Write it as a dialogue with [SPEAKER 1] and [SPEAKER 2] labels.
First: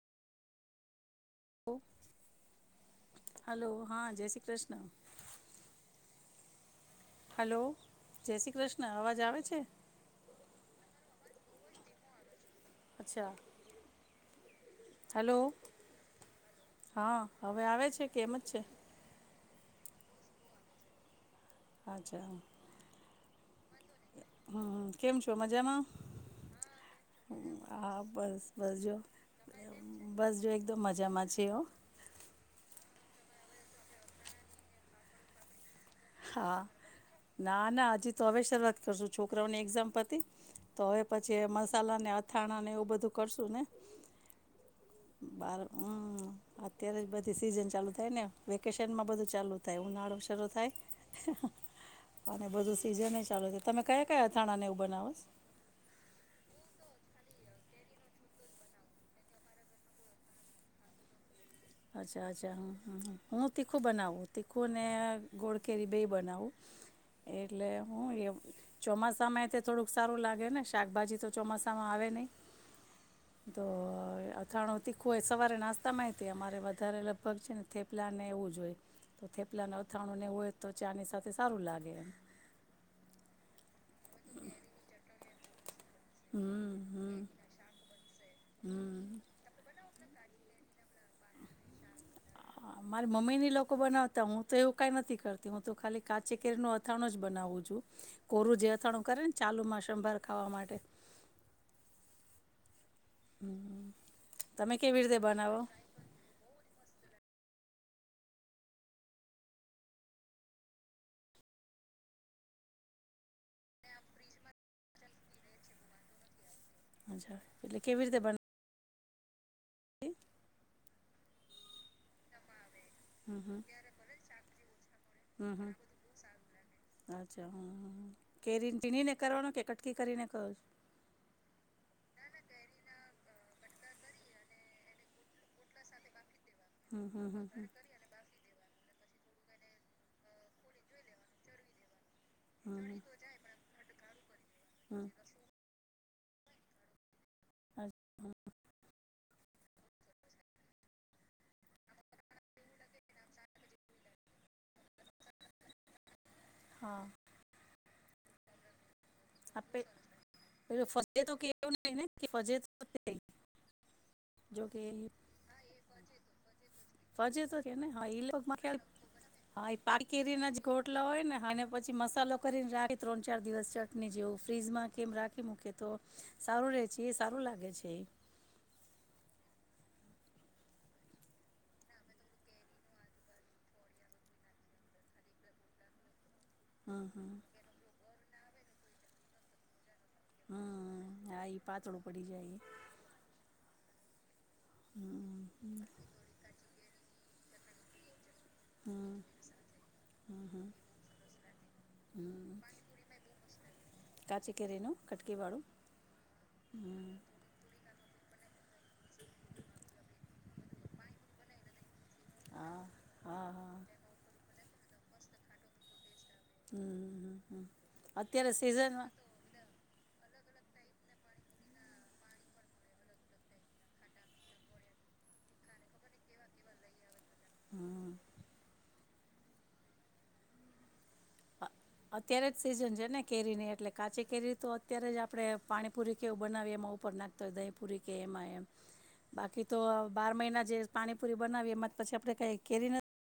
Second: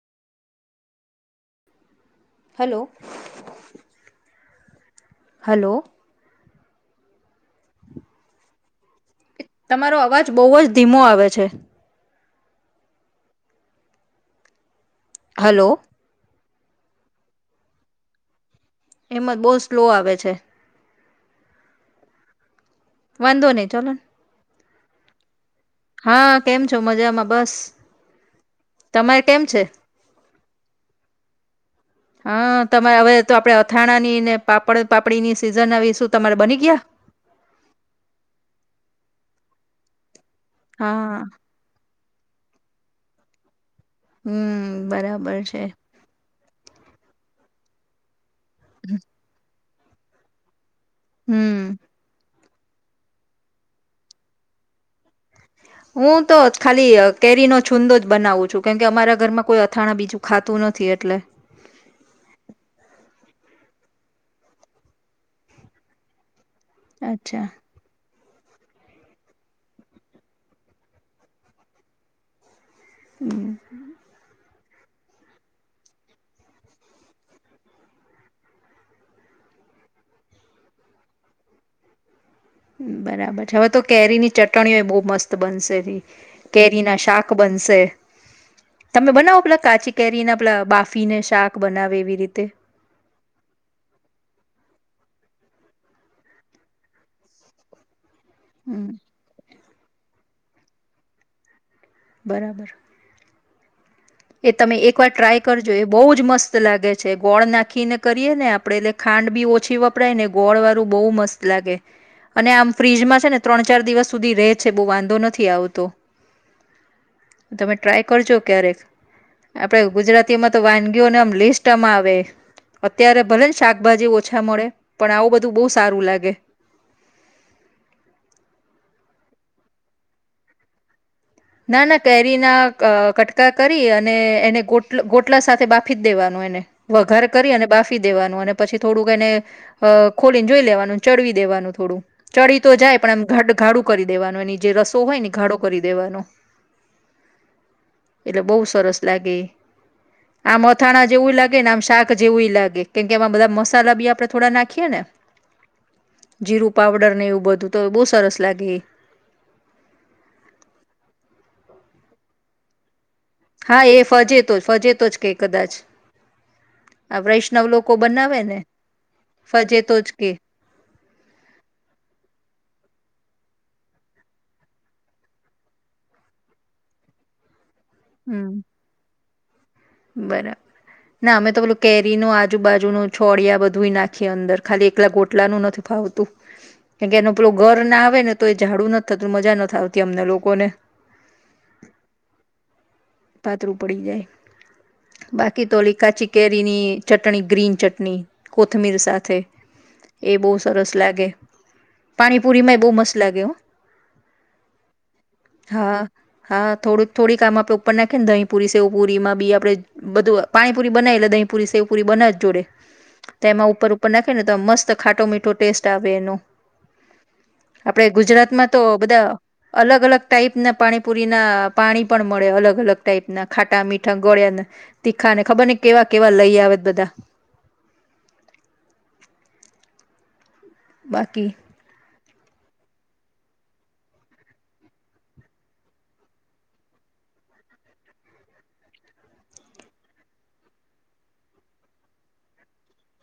[SPEAKER 1] ઓ.
[SPEAKER 2] Hello
[SPEAKER 1] hello હા જય Shri Krishna. [inaudible]
[SPEAKER 2] Hello.
[SPEAKER 1] Hello જય શ્રી કૃષ્ણ. અવાજ આવે છે
[SPEAKER 2] તમારો અવાજ બઉ જ ધીમો આવે છે.
[SPEAKER 1] અચ્છા. હેલો.
[SPEAKER 2] હલો
[SPEAKER 1] હા, હવે આવે છે કે એમ જ છે?
[SPEAKER 2] એમ જ બો સ્લો આવે છે.
[SPEAKER 1] અચ્છા.
[SPEAKER 2] વાંધો નહી. ચલે
[SPEAKER 1] હમ્મ કેમ છો મ જેમા.
[SPEAKER 2] કેમ છો મજામાં બસ
[SPEAKER 1] હા, બસ બસ જો
[SPEAKER 2] તમારે કેમ છે
[SPEAKER 1] બસ જો એક મજામાં છે હ.
[SPEAKER 2] હા, તમારે હવે તો આપણે અથાણા ની ને પાપડ પાપડીની સિઝન આવી છે.
[SPEAKER 1] હા, ના ના હજી તો હવે શરૂઆત કરશું છોકરાઓને એક્ઝામપત તી તો હવે
[SPEAKER 2] હા
[SPEAKER 1] પછી એ મસાલા ને અથાણા ને એવું બધું કરશું ને?
[SPEAKER 2] હમ્મ બરાબર
[SPEAKER 1] બાર
[SPEAKER 2] છે.
[SPEAKER 1] હમ અત્યારે જ બધી સીઝન ચાલુ થાય ને વેકેશનમાં બધું ચાલુ તઈ ઉનાળું શરૂ થાય.
[SPEAKER 2] હમ્મ.
[SPEAKER 1] અને બધું સીઝન એ ચાલુ છે. તમે કયા કયા અથાણા ને એવું બનાવો સો.
[SPEAKER 2] હું તો ખાલી કેરીનો છુંંદો જ બનાવું છું કેમકે અમારા ઘરમાં કોઈ અથાણા બીજું ખાતું નથી એટલે.
[SPEAKER 1] અચ્છા અચ્છા હું તીખું બનાવું તીખું ને ગોળ કેરી બે બનાવું.
[SPEAKER 2] અચ્છા
[SPEAKER 1] એટલે હું ચોમાસામાં એ તો થોડુંક સારું લાગે ને શાકભાજી તો ચોમાસામાં આવે નય. તો અથાણું તીખું હોય સવારે નાસ્તા માય તે અમારે વધારે લગભગ છે ને થેપલા ને એવું જ હોય તો થેપલા ના અથાણું ને હોય તો ચાની સાથે સારું લાગે એમ.
[SPEAKER 2] બરાબર છે, હવે તો કેરી ની ચટણીઓ એ બો મસ્ત બનશે એની.
[SPEAKER 1] હમ
[SPEAKER 2] કેરી ના
[SPEAKER 1] હમ
[SPEAKER 2] શાક બનશે
[SPEAKER 1] હમ
[SPEAKER 2] તમે બનાવો પેલા કાચી કેરીના પલા બાફી ને શાક બનાવે એવી રીતે
[SPEAKER 1] મારી મમ્મી ની લોકો બનાવતા. હું તો એવું કઈ નથી હું તો ખાલી કાચી કેરીનુ અથાણું જ બનાવું છું. કોરું જે
[SPEAKER 2] હમ
[SPEAKER 1] અથાણું કરે ને ચાલુ મા બાર ખાવા માટે.
[SPEAKER 2] બરાબર. !
[SPEAKER 1] હમ. [inaudible]
[SPEAKER 2] એ તમે એક
[SPEAKER 1] કેવી
[SPEAKER 2] વાર
[SPEAKER 1] રીતે
[SPEAKER 2] ટ્રાય
[SPEAKER 1] બનાવો
[SPEAKER 2] કરજો, એ બહુ જ મસ્ત લાગે છે. તે ગોળ નાખીને કરીએ ને, આપડે એટલે ખાંડ બી ઓછી વપરાય ને ગોળવાળુ બહુ મસ્ત લાગે. અને આમ ફ્રીજ મા છે ને ત્રણ ચાર દિવસ સુધી રે છે. બહું વાંધો નથી આવતો.
[SPEAKER 1] અચ્છા
[SPEAKER 2] તમે,
[SPEAKER 1] એટલે કેવી
[SPEAKER 2] ટ્રાય
[SPEAKER 1] રીતે
[SPEAKER 2] કરજો
[SPEAKER 1] બનાવી
[SPEAKER 2] ક્યારેક. આપડે ગુજરાતીમાં તો, વાનગીઓના આમ લિસ્ટ આવે. અત્યારે
[SPEAKER 1] હમ
[SPEAKER 2] ભલે ને
[SPEAKER 1] હમ
[SPEAKER 2] શાકભાજી ઓછા મળે, પણ આવું
[SPEAKER 1] હમ
[SPEAKER 2] બધું બહુ
[SPEAKER 1] હમ
[SPEAKER 2] સારું લાગે.
[SPEAKER 1] અચ્છા હમ હમ કેરીને છીણીને કરવાનો કે, કટકી કરીને કરો છો
[SPEAKER 2] ના ના કેરીના કટકા કરી. અને એને ગોટ ગોટલા સાથે બાફી જ દેવાનું એને.
[SPEAKER 1] હમ
[SPEAKER 2] વઘાર
[SPEAKER 1] હમ હમ
[SPEAKER 2] કરી અને બાફી દેવાનું, અને પછી થોડુંક એને અ ખોલીને જોઈ લેવાનું, ચડવી દેવાનું થોડું. ચડી તો જાય.
[SPEAKER 1] હમ
[SPEAKER 2] પણ એમ ઘટઘાડુ કરી દેવાનું. એ જે રસો
[SPEAKER 1] હમ
[SPEAKER 2] હોય ને ઘાડો કરી દ દેવાનું. એટલે બોવ સરસ લાગે, આમ અથાણા જેવું લાગે ને આમ શાક જેવું ઈ લાગે. કેમકે એમાં બધા મસાલા બી આપડે થોડા નાખીએ ને. જીરું
[SPEAKER 1] હા
[SPEAKER 2] પાવડર ને એવું બધું તો બોવ સરસ લાગે.
[SPEAKER 1] આપણે, પેલો ફજેતો કૈ એવું નહીને કે ફજેતો તે.
[SPEAKER 2] હા એ ફજેતો જ
[SPEAKER 1] જોકે
[SPEAKER 2] ફજેતો જ કે
[SPEAKER 1] હા
[SPEAKER 2] કદાચ
[SPEAKER 1] એ ફજેતો ફજેતો
[SPEAKER 2] આ
[SPEAKER 1] ફજેતો
[SPEAKER 2] વૈષ્ણવ
[SPEAKER 1] કેયને
[SPEAKER 2] લોકો
[SPEAKER 1] એ
[SPEAKER 2] બનાવે ને
[SPEAKER 1] લગભગ યાદ છે.
[SPEAKER 2] ફજેતો
[SPEAKER 1] પાકેલી
[SPEAKER 2] જ કે
[SPEAKER 1] કેરી ના જ ગોટલા હોય ને પછી મસાલો કરીને રાય ત્રણ ચાર દિવસ [inaudible] આપને જેવું ફ્રીજમાં કે એમ રાખી મૂકે તો, સારું રે છે, એ સારું લાગે છે. એ
[SPEAKER 2] હમ. બરાબર! ના અમે તો પેલું, કેરીનું આજુબાજુ નું છોડિયા બધું નાખીએ અંદર, ખાલી એકલા ગોટલાનું નથી ફાવતું.
[SPEAKER 1] હમ
[SPEAKER 2] કેમ કે,
[SPEAKER 1] હમ
[SPEAKER 2] એનું પેલું ગર ના આવે ને તો એ ઝાડું નથ થતું. મજા નથ આવતી અમને લોકોને
[SPEAKER 1] હમ હા એ પાતળું પડી જાય.
[SPEAKER 2] પાતરું પડી જાય. [inaudible]
[SPEAKER 1] હમ
[SPEAKER 2] બાકી તો, ઓલી કાચી કેરીની ચટણી ગ્રીન ચટની. કોથમીર
[SPEAKER 1] હમ
[SPEAKER 2] સાથે એ બોવ સરસ લાગે.
[SPEAKER 1] હમ
[SPEAKER 2] પાણીપુરી માય બહુ મસ્ત લાગે હો,
[SPEAKER 1] કાચી કેરીનું કટકી વાળું
[SPEAKER 2] હા હા
[SPEAKER 1] હમ
[SPEAKER 2] થોડીક થોડીક આમા તો ઉપર નાંખે ને દહીં પુરી, સેવ પુરી એમાં બી આપડે બધું પાણીપુરી બનાવી લે દહીં પુરી, સેવ પુરી બને જ જોડે.
[SPEAKER 1] હા
[SPEAKER 2] તો
[SPEAKER 1] હા
[SPEAKER 2] તેમાં
[SPEAKER 1] હા
[SPEAKER 2] ઉપર ઉપર નાંખે ને તો મસ્ત ખાટો મીઠો ટેસ્ટ આવે એનો.
[SPEAKER 1] હમ હમ હમ
[SPEAKER 2] આપડે
[SPEAKER 1] અત્યારે
[SPEAKER 2] ગુજરાતમાં તો
[SPEAKER 1] સિઝનમાં
[SPEAKER 2] બધા અલગ-અલગ ટાઈપ ના પાણીપુરી ના પાણી પણ મળે અલગ-અલગ ટાઈપના ખાટા-મીઠા ગળ્યા તીખા ને ખબર ને કેવા કેવા લઈ આવે બધા.
[SPEAKER 1] [inaudible]
[SPEAKER 2] બાકી
[SPEAKER 1] અત્યારે જ સિઝન છે ને કેરીની એટલે કાચી કેરી તો અત્યારે જ આપડે પાણીપુરી કેવું બનાવીએ એમાં ઉપર નાખતા હોય દહીં પૂરી કે એમાં એમ. બાકી તો આ બાર મહિને જે પાની પૂરી બનાવીએ એમાં પછી આપડે કઈ કેરી નત